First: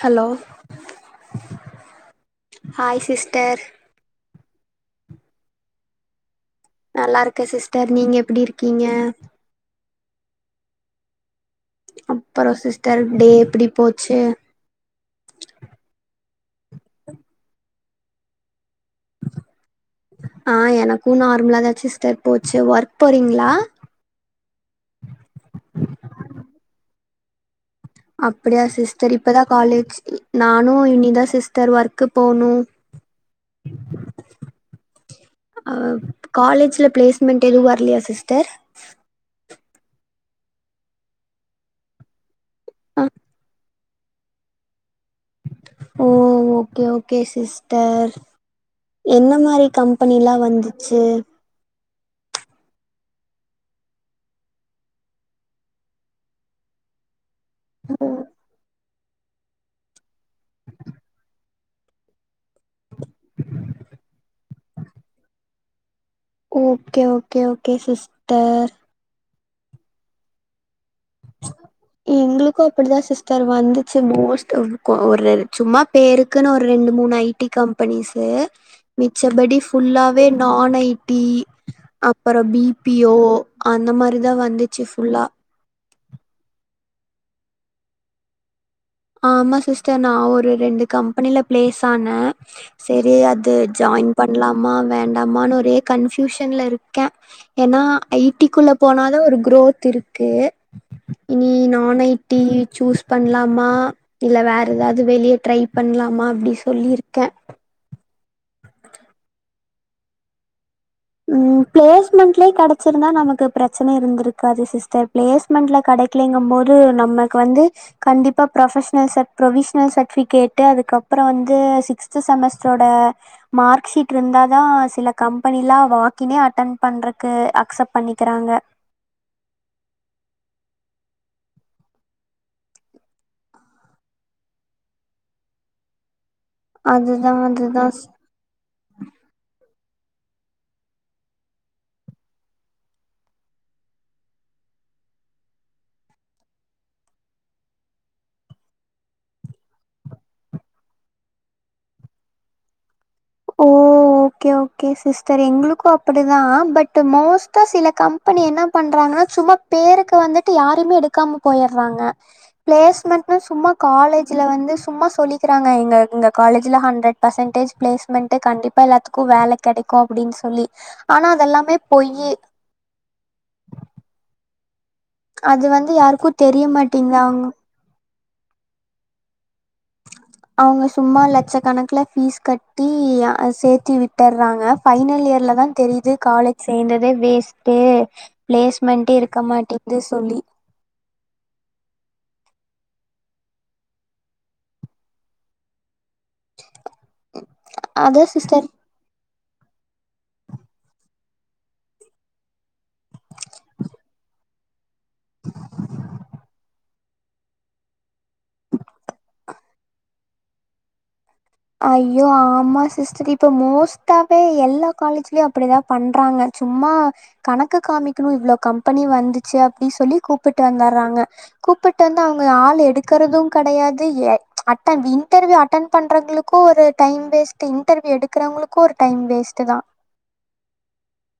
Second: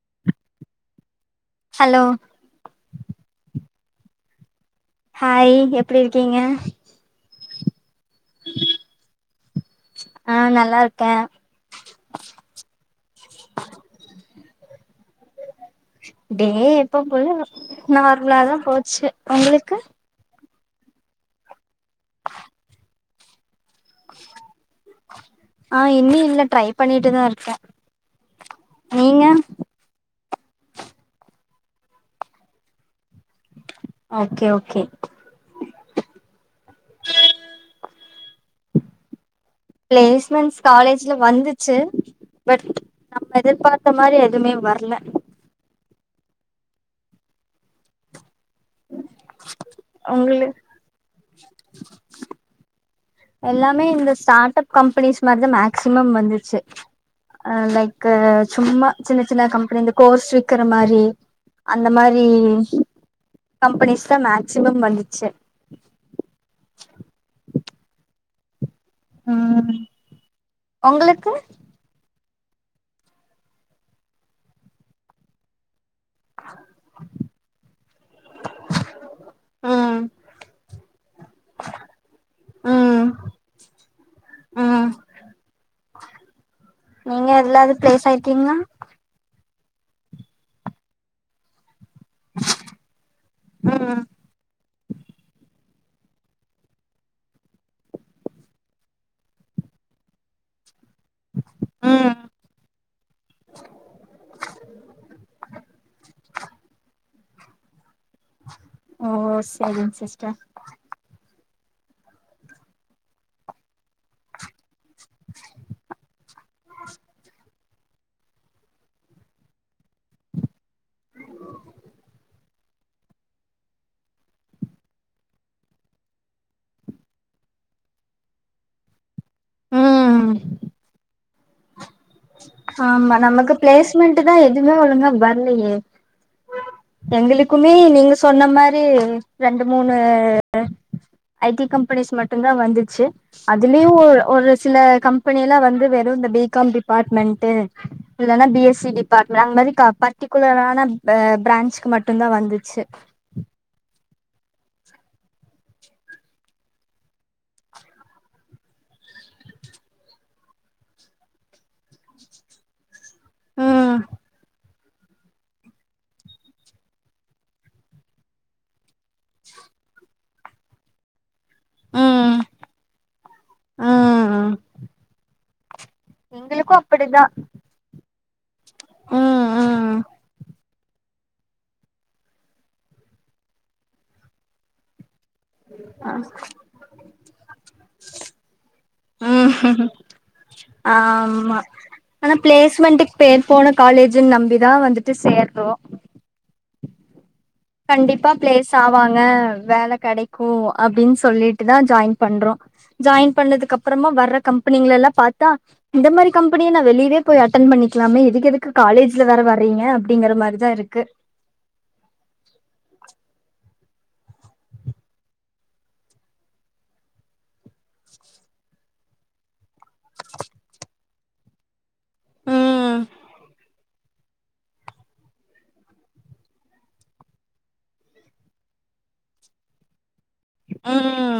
Hello hello hi sister hi எப்டி இருக்கீங்க நல்லா இருக்க சிஸ்டர் நீங்க எப்டி இருக்கீங்க ஆ நல்லா இருக்கே அப்றோ சிஸ்டர் டே எப்டி போச்சு டே எப்பம் போல நார்மலாதா போச்சு உங்களுக்கு ஆ எனக்கு நார்மலா தா சிஸ்டர் போச்சு ஒர்க் போறீங்ளா ஆ இன்னு இல்ல ட்ரை பண்ணிட்டுதா இருக்கே அப்படியா சிஸ்டர் நீங்க இப்பதா காலேஜ் நானு இனி தா சிஸ்டர் ஒர்க்கு போணு ஓகே ஓகே அ காலேஜ்ல பிளேஸ்மெண்ட் எது வர்லையா சிஸ்டர் பிளேஸ்மெண்ஸ் காலேஜ்ல வந்துச்சு பட் நம்ம எதிர்பாத்த மாரி எதுமே வர்ல ஓ ஓகே ஓகே சிஸ்டர் என்ன மாரி கம்பெனிலா உங்களு வந்துச்சு எல்லாமே இந்த ஸ்டாட் அப் கம்பெனிஸ் மாத்ரிதா மேக்சிமம் வந்துச்சு அ லைக்க சும்மா சின்ன சின்ன கம்பெனி இந்த கோர்ஸ் விக்கிற மாரி அந்த மாரி கம்பெனிஸ் தா மேக்சிமம் வந்துச்சு ஓகே ஓகே ஓகே சிஸ்டர் ம் ஒங்களுக்கு எங்களுக்கு அப்டிதா சிஸ்டர் வந்துச்சு மோஸ்ட் ஆப் கோ ஒரு சும்மா பேருக்குன்னு ஒரு ரெண்டு மூணு ஐ டி கம்பெனிஸு மிச்சபடி ம் ஃபுல்லாவே நான் ஐ டி அப்றோ பி பி ம் ஓ அந்த மாரி தா வந்துச்சு ம் ஃபுல்லா நீங்க எதலாது ப்ளேஸ் ஆயிர்கீங்ளா ஆமா சிஸ்டர் நா ஒரு ரெண்டு கம்பெனில ப்ளேஸான செரி அது ம் ஜாய்ன் பண்லாமா வேண்டாமானு ஒரே கன்ஃயூஷன்ல இருக்கே ஏனா ஐ டி க்குள்ள போனாதா ஒரு குரோத் இருக்கு இனி நான் ஐ ம் டி சூஸ் பண்ணலாமா இல்ல வேற எதாவ்து வெளிய ட்ரை பண்லா மா அப்டி சொல்லியிருக்கே ஓ செரிங் சிஸ்டர் ம் பிளேஸ்மெண்ட்லயே கெடச்சிருந்தா நமக்கு பிரச்சன இருந்திருக்காது சிஸ் டர் பிளேஸ்மெண்ட்ல கடைக்லிங்கம் போது நமக்கு வந்து கண்டிப்பா ப்ரொஃபஷனல் ச ப்ரொவிஷ்னல் சர்டிபிகேட் டு அதுக்கப்ற வந்து சிக்ஸ்த் செமஸ்ட்ரோட மார்க் ஷீட் இருந்தாதா சில கம்பெனிலா வாக்கினே அட்டென் பண்றக்கு அக்செப்ட் பண்ணிக்கிறாங்க ம் ஆமா நமக்கு பிளேஸ்மெண்ட் தா எதுவுமே ஒழுங்கா வர்லையே அதுதா எங்களுக்குமே அதுதா நீங்க சொன்ன மாரி ரெண்டு மூணு ஐ டீ கம்பெனிஸ் மட்டும்தா வந்துச்சு அதுலயு ஒ ஒரு சில கம்பெனி எல்லா வந்து வெறும் இந்த பி. காம் டிபாட்மெண்ட்டு இல்லனா பி. எஸ்சி டிபார்ட்மெண்ட் அந்த மாதிரி பர்டிகுலரான பிரான்ச்க்கு மட்டுதா வந்துச்சு ஓ ஓகே ஓகே சிஸ்டர் எங்களுக்கு அப்டி தா பட் மோஸ்ட்டா சில கம்பெனி என்ன பண்றாங்கன்னா சும்மா பேருக்கு வந்துட்டு யாருமே எடுக்காம போய்ட்றாங்க ப்ளேஸ்மெண்ட சும்மா ம் காலேஜ்ல வந்து சும்மா சொல்லிக்கிறாங்க எங் எங்க காலேஜ்ல ஹண்டரட் பெசன்டேஜ் ப்ளேஸ் மென்டு கண்டிப்பா எல்லாத்துக்கு வேல கெடக்கு அப்டின்னு சொல்லி ஆனா அதெல்லாமே பொய் ம் ம் அது வந்து யாருக்கு எங்களுக்கு அப்படிதா தெரியமாட்டேங்கறாங்கோ ம் ம் ஆ அவங்க சும்மா லட்ச கணக்குல ஃபீஸ் கட்டி சேத்தி விட்டர்றாங்க பைனல் இயர்ல தா தெரியுது காலேஜ் சேந்ததே வேஸ்டு பிளேஸ்மெண்ட் இருக்க மாட்டேது சொல்லி ஆம்மா ஆனா ப்ளேஸ்மெண்ட்டுக்கு பேர் போன காலேஜ்‌ன்னு நம்பிதா வந்துட்டு சேர்றோ உஹம் கண்டிப்பா பிளேஸ் ஆவாங்க வேல கடைக்கு அப்டின்னு சொல்லிட்டு தா ஜாயின் பண்றோ ஜாயின் பண்ணதுக்கு அப்பறமா வர்ற கம்பெனிங்க எல்லா பாத்தா இந்த மாதிரி கம்பெனிய நா வெளியவே போய் அட்டன் பண்ணிக்கலாமே இதுக்கு எதுக்கு காலேஜ்ல வேற வர்றீங்க அப்டிங்குற மாதிரிதா இருக்கு ஐயோ ஆமா சிஸ்டர் இப்போ மோஸ் ட்டாவே எல்லா காலேஜ்லயு அப்டிதா பண்றாங்க சும்மா கணக்கு‌ காமிக்கணு இவ்ளோ கம் பெனி வந்துச்சு அப்டி சொல்லி கூப்ட்டு வந்துர்றாங்க கூப்புட் ட் வந்து அவுங்க ஆளு ம் எடுக்கறது கெடையாது ஏ அட்டன் இன்டர்வியூ அட்டன் பண்றங்களுக்கு கு ஒரு டைம் வேஸ்ட் இன்டர்வியூ எடுக்கறவங்களுக்கும் ஒரு டைம் வேஸ்ட்டு தா ம்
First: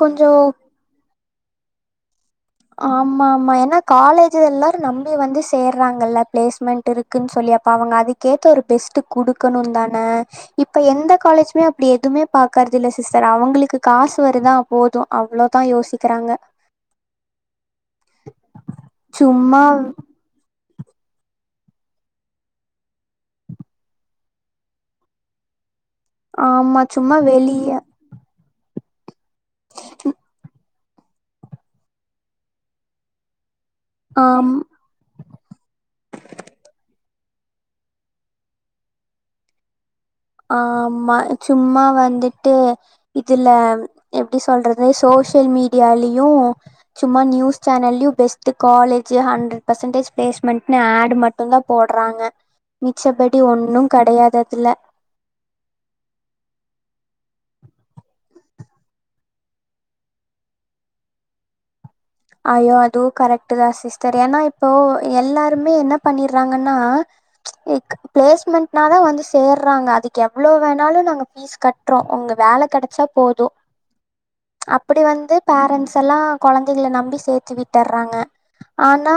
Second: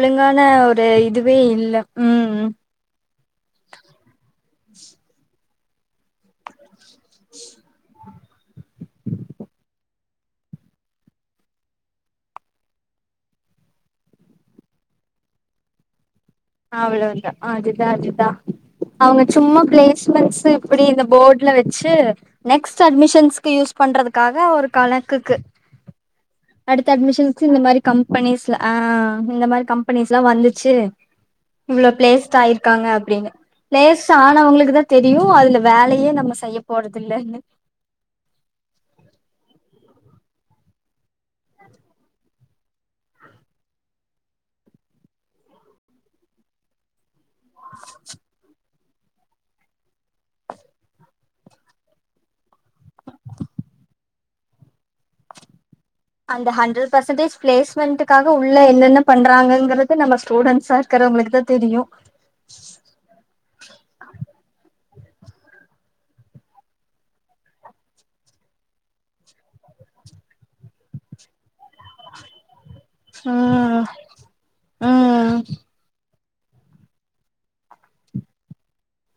கொஞ்சோ ஒரு இதுவே இல்ல உம் ஆம்மாம்மா ஏன்னா காலேஜ் எல்லாரு நம்பி வந்து சேர்றாங்கள்ல ப்ளேஸ்மெண்ட் இருக்குன்னு சொல்லி அப்போ அவங்க அதுக்கேத்த ஒரு பெஸ்ட்டு குடுக்கணு தான இப்ப எந்த காலேஜுமே அப்டி எதுவுமே பாக்கறது இல்ல சிஸ்டர் அவங்களுக்கு காசு வருதா போது அவ்ளோதா யோசிக்கிறாங்க அவ்ளோதா அதுதா அதுதா அவுங்க சும்மா பிளேஸ்மெண்ட்ஸ் அப்டி இந்த போர்ட்ல வச்சு நெக்ஸ்ட் அட்மிஷன்ஸ்கு யூஸ் பண்றதுக்காக ஒரு கணக்குக்கு ஆமா அடுத்த சும்மா அட்மிஷன்ஸ்க்கு இந்த வெளிய மாதிரி கம்பெனிஸ்ல ஆ இந்த மாதிரி கம்பெனிஸ்ல்லா வந்துச்சு இவ்ளோ ப்ளேஸ்ட் ஆயிருக்காங்க அப்டின்னு பிளேஸ்ட் ஆனா ஆம் அவங்களுக்கு தா தெரியு அதுல வேலையே நம்ம செய்ய போறதில்லன்னு ஆம்மா சும்மா வந்துட்டு இதுல எப்டி சொல்றது சோசியல் மீடியாலயு சும்மா நியூஸ் சானல்லயு பெஸ் ட் காலே ஹண்ட்ரட் பர்சன்டேஜ் பிளேஸ்மெட்னு ஆட் மட்டுந்தா போடுறாங்க மிச்சபடி ஒன்னு கிடையாது அதுல அந்த ஹண்ட்ரட் பர்சன்டேஜ் பிளேஸ்மெண்டுக்காக உள்ள என்னென்ன பண்றாங்கங்கறது நம்ம ஸ்டூடண்ட்ஸா இருக்குறவங்களுக்கு தா தெரியு ஐயோ அதுவு கரெக்டு தா சிஸ்டர் ஏன்னா இப்போ எல்லாருமே என்ன பண்ணிறாங்கன்னா லைக் பிளேஸ்மெண்ட்னாதா வந்து சேர்றாங்க அதுக்கு எவ்வளோ வேணாலு நாங்க ஃபீஸ் கட் அப்றோ உங்க வேலை கிடைச்சா போது ம் அப்படி வந்து ம் பேரண்ட்ஸ் எல்லா குழந்தைகள நம்பி சேத்து விட்டுறாங்க ஆனா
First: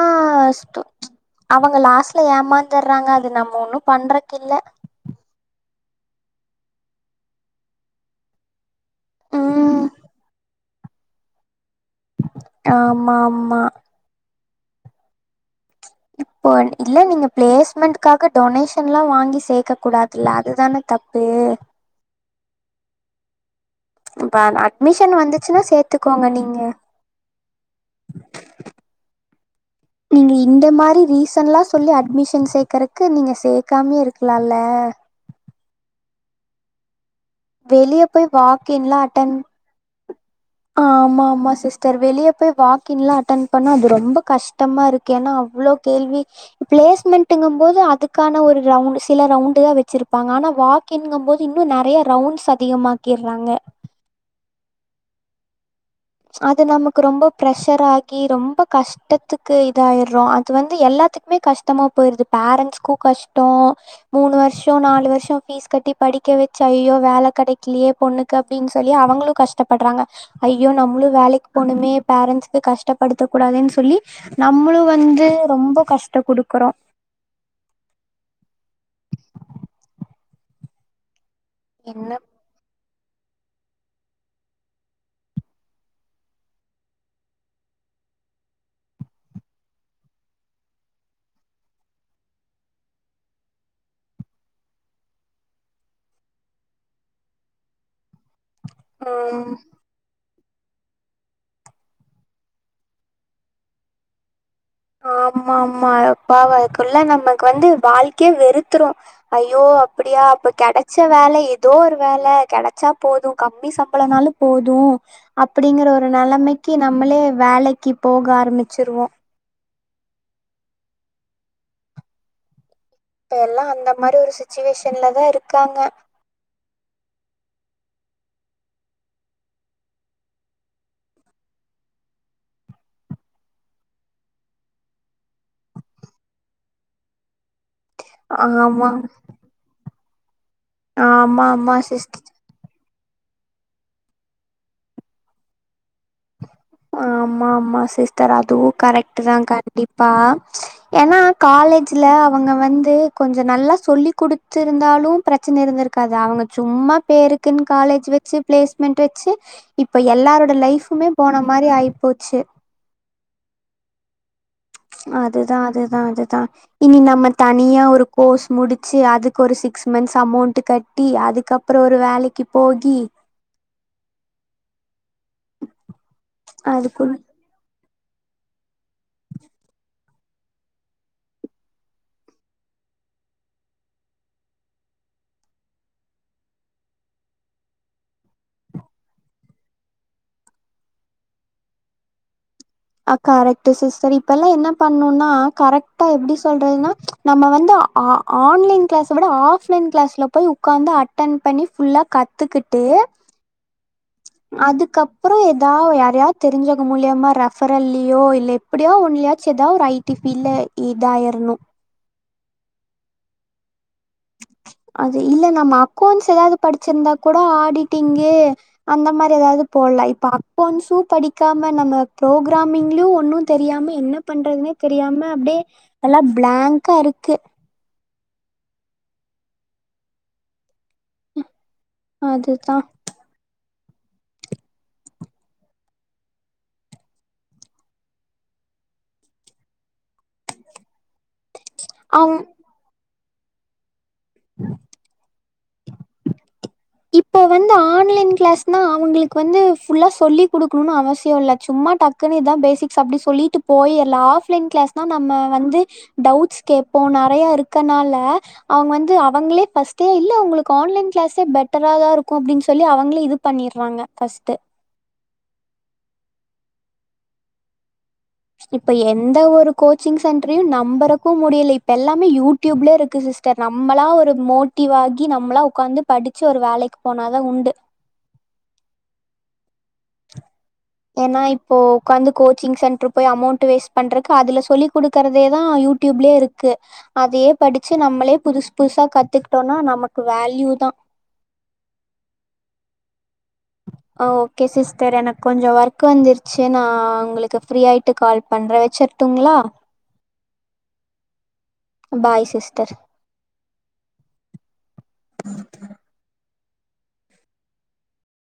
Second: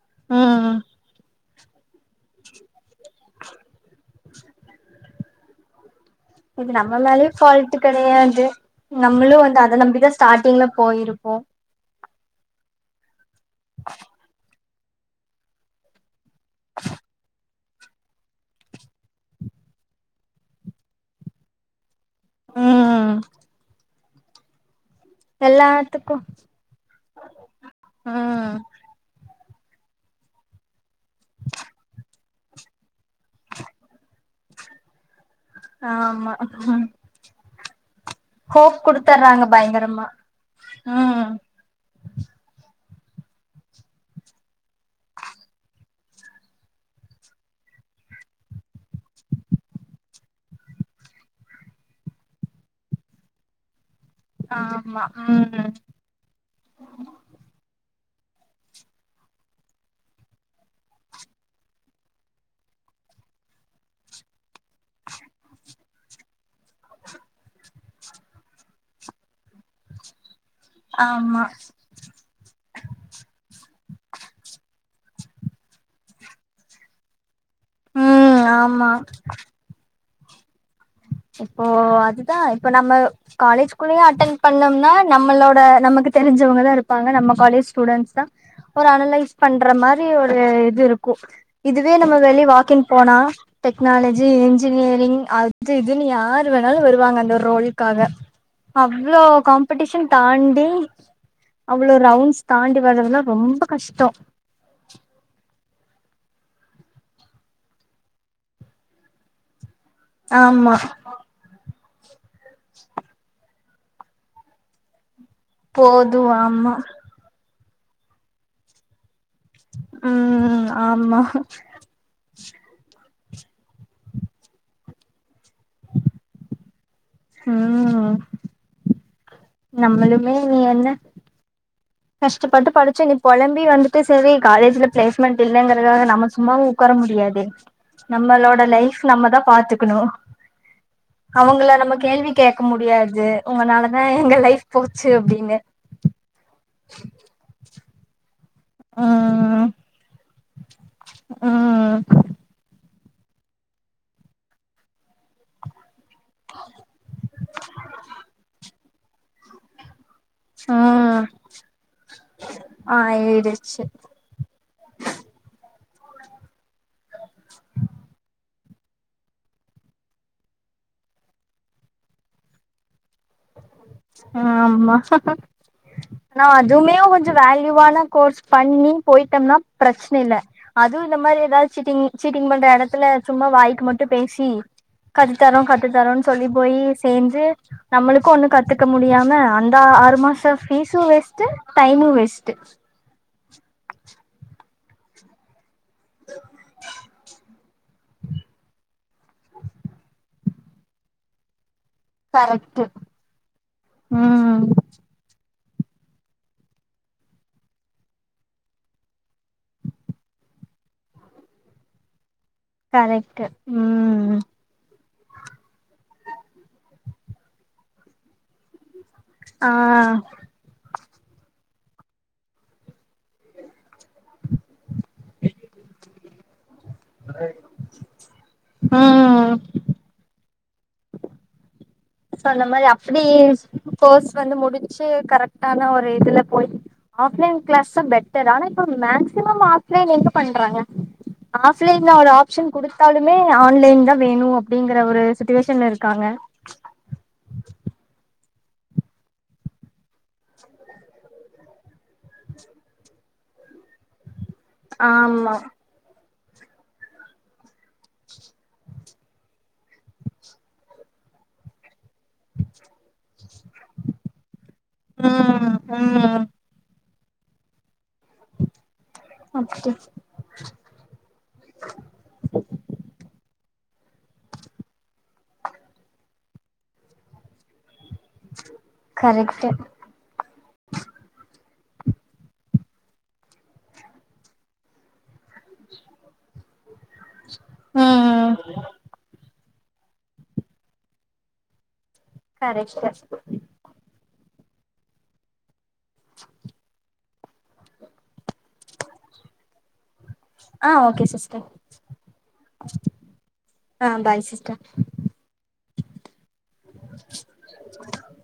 ம் ஸ்டூ அவுங்க லாஸ்ட்ல ஏமாந்துர்றாங்க அது நம்ம ஒன்னு பண்றக்கு இல்ல இது நம்ம மேலயு ஃபால்ட் கிடையாது நம்மளு வந்து அதை ம் நம்பிதா ஸ்டார்டிங்ல போயிருப்போ ஆமா ஆமா இப்போ இல்ல நீங்க பிளேஸ்மெண்ட் க்காக டொனேஷன் எல்லா வாங்கி சேக்க கூடாதுல அதுதான தப்பு ம் [unintelligible] மிஷன் வந்துச்சுன்னா எல்லாத்துக்கு சேத்துக்கோங்க நீங்க நீங்க இந்த மாரி ரீசன்ல்லா சொல்லி அட்மிஷன் சேக்கறக்கு நீங்க சேக்காமயே இருக்க லால்ல ஆமா வெளிய போய் ஹோப் வாக்கின்லா அட்டன் குடுத்தர்றாங்க பயங்கரமா ஆமா ம் ஆமா சிஸ் சார் வெளிய போய் வாக்கின்லா அட்டென் பண்ணா அது ரொம்ப கஷ்டமா இருக்கு ஏன்னா அவ்வளோ கேள்வி பிளேஸ்மெண்ட்டுங்கும் போது அதுக்கான ஒரு ரவுன் சில ரவுண்டு தா வெச்சிருப்பாங்க ஆனா வாக் க்கின்கும்போது இன்னு நறைய ரவுண்ட்ஸ் அதிகமாக்கிறாங்க ஆமா ம் அது நமக்கு ரொம்ப பிரஷர் ஆகி ரொம்ப கஷ் ட்டத்துக்கு இதாயிறோ அது வந்து எல்லாத்துக்குமே கஷ்டமா போயிருது பேரண்ட்ஸ்கு கஷ்டோ மூணு வருஷோ நாலு வருஷோ ஃபீஸ் கட்டி படிக்க வெச்சு ஐயோ வேலை கிடைக்கலையே பொண்ணுக்கு அப்படின்னு சொல்லி அவங்களு கஷ்டப்படுறாங்க ஐயோ நம்ம மளு ஆமா வேலைக்கு போணுமே பேரண்ட்ஸ்க்கு கஷ்டப்படுத்த கூடாதுன்னு சொல்லி நம்மளு வந்து ரொம்ப கஷ்ட குடுக்குறோ ம் ஆமா இப்போ என்ன அதுதா இப்ப நம்ம காலேஜ் குள்ளயு அட்டென் பண்ணம்னா நம்மளோட நமக்கு தெரிஞ்சவங்கதா இருப்பாங்க நம்ம காலேஜ் ஸ்டூடெண்ட்ஸ் தா ஒரு அனலைஸ் பண்ற மாரி ஒரு இது இருக்கு இதுவே நம்ம வெளிய வாக்கின் போனா டெக்னாலஜி இன்ஜினியரிங் அது து இதுன்னு யாரு வேணாலு வருவாங்க அந்த ஒரு ரோலுக்காக அவ்வளோ ம் காம்படிஷன் தாண்டி அவ்வளோ ரவுண்ட்ஸ் தாண்டி வர்றதுலா ரொம்ப கஷ்டோ ஆமா ஆமா அப்ப அதுக்குள்ள நமக்கு வந்து வாழ்க்கையே வெறுத்துரும் ஐயோ அப்படியா அப்ப ஆமா கிடைச்ச வேலை எதோ ஒரு வேலை கிடைச்சா போது கம் ம்மி சம்பளோனாலு போது அப்படிங்கற ஒரு போது நிலைமைக்கு ஆமா நம்மளே வேலைக்கு போக ஆரமிச்சிருவோ ம் ஆமா இப்ப எல்லா அந்த மாரி ஒரு சுச்சுவேஷன்ல தா இருக்காங்க ம் நம்மளுமே நீ என்ன கஷ்டப்பட்டு படிச்சு இனி பொலம்பி வந்துட்டு செரி காலேஜ்ல பிளேஸ்மெண்ட் இல்லைங்கறக்காக நம்ம சும்மா உக்கார முடியாது நம்மளோட ஆமா லைஃப் நம்மதா பாத்துக்கணு ஆமா அவங்கள ஆமா நம்ம சிஸ்டர் கேள்வி கேட்க முடியாது உங்களனாலதா எங்க லைஃப் போச்சு அப்டின்னு ஆமா ஆமா சிஸ்டர் அதுவு கரெக்ட் தா ம் கண்டிப்பா ஏன்னா காலே ம் ஜில ம் அவங்க வந்து கொஞ்ச நல்லா சொல்லிக் குடுத்துருந்தாலு பிரச்சனை இருந்திருக் காது அவங்க சும்மா பேருக்குன்னு காலேஜ் வச்சு பிளேஸ்மெண்ட் வச்சு இப்ப எல்லாரோ இந்த லைஃபுமே போனம் ஆ ஏறிச்சு அதுதா அதுதா அதுதா இனி நம்ம தனியா ஒரு கோர்ஸ் முடிச்சு அதுக்கு ஒரு சிக்ஸ் மந்த்ஸ் அமௌண்ட் க ட்டி அதுக்கப்புற ஒரு வேலைக்கு போகி ஆமா நா அதுமே அதுக்குள் கொஞ்சோ வேல்யூவான கோர்ஸ் பண்ணி போயிட்டோம்னா பிரச்சனை இல்ல அதுவு இந்த மாதிரி ஏதாவது சீட்டிங் சீட்டிங் பண்ற எடத்துல சும்மா வாய்க்கு மட்டு பேசி கத்துத்தரோ கத்து தரோன்னு சொல்லி போய் சேந்து நம்மளுக்கு ஒண்ணு க த்துக்க முடியாம அந்த ஆறு மாசோ ஃபீஸ்சு வேஸ்ட்டு டைமு வேஸ்ட்டு அ கரெக்ட் சிஸ்டர் இப்ப எல்லா என்ன பண்ணுனா கரெக் டா எப்டி சொல்றதுன்னா நம்ம வந்து ஆ ஆன்லைன் கிளாஸ் விட ஆஃப்லைன் கிளாஸ்ல போய் உக்காந்து அட் டன் பண்ணி ஃபுல்லா கத்துக்கிட்டு கரெக்ட்டு ம் அதுக்கு அப் புற ஏதாவது யாராவது தெரிஞ்சது மூலியமா ரெபர்ல்யோ இல்ல எப்டியோ ஒன்லாயாசு ஏதாவது ஐ டி ஃபீல்ட்ல இதாயிரணு கரெக்ட் ம் அது இல்ல நம்ம அக்கௌண்ட்ஸ் ஏதாவது படிச்சிருந்தா கூட ஆடிட்டிங்கு அந்த மாரி ஏதாவது ஆ போடல இப்ப அக்கவுண்ஸும் படிக்காம நம்ம புரோக்கரிமிங்லயும் ஒ ன்னு தெரியாம என்ன பண்றதுன்னே தெரியாம அப்டியே நல்லா பிளங்கா இருக்கு ம்ம் சோ அந்த அதுதா மாரி அபடி கோர்ஸ் வந்து முடிச்சு கரெக்டான ஒரு இதுல போயி ஆஃப்லைன் கிளாஸ்தா பெட்டர் ஆனா இப்ப மேக்சிமம் ஆஃப்லைன் எங்க பண்றாங்க ஆஃப்லைன்ல ஒரு அவ் ஆப்ஷன் குடுத்தாலுமே ஆன்லைன் தா வேணு அப்டிங்கிற ஒரு சுச்சுவேஷன்ல இருக்காங்க இப்ப வந்து ஆன்லைன் கிளாஸ் தா அவங்களுக்கு வந்து ஃபுல்லா சொல்லி குடுக்கணும்னு அவசிய இல்ல சும்மா டக்குன்னு இதா பேசிக்ஸ் அப்டின்னு சொல்லிட்டு போயிரல ஆஃப்லைன் கிளாஸ்னா நம்ம ஆமா வந்து டவுட்ஸ் கேப்போ நெறையா இருக்கனால அவங்க வந்து அவங்களே பர்ஸ்ட்டே இல்ல உங்களுக்கு ஆன்லைன் கிளாஸே பெட் ட்டரா தா இருக்கு அப்டின்னு சொல்லி அவங்களே இது பண்ணிடுறாங்க ஃபர்ஸ்ட்டு ம் ம் இப்ப எந்த ஒரு அப்டி கோச்சிங்ஸ் சென்டரையு நம்பறக்கு முடியலை இப்ப எல்லாமே யூடியூப்ல இருக்கு சிஸ்டர் நம்மளா ஒரு மோட்டிவ் ஆகி கி நம்மளா உக்காந்து படிச்சு ஒரு வேலைக்கு போனாதா உண்டு கரேக்ட்டு ஏன்னா இப்போ உக்காந்து கோச்சிங் சென்டரு போய் அமௌண்ட் வேஸ்ட் பண்றக்கு அதுல சொல்லி குடுக்குறதேதா யூ டியூப்லயே இருக்கு அதையே படிச்சி நம்மளே ம் புதுசு புதுசா கத்துக்கிட்டோம்னா நமக்கு வேல்யூ தா கரெக்ட் ஓகே சிஸ்டர் எனக்கு கொஞ்சோ ஒர்க் வந்துருச்சி நா உங்களுக்கு ஃப்ரீயாயிட்டு கால் பண்றே வெச்சிறுட்டுங்ளா ஆ ஓகே சிஸ்டர் பாய் சிஸ்டர் ஆ பாய் சிஸ்டர்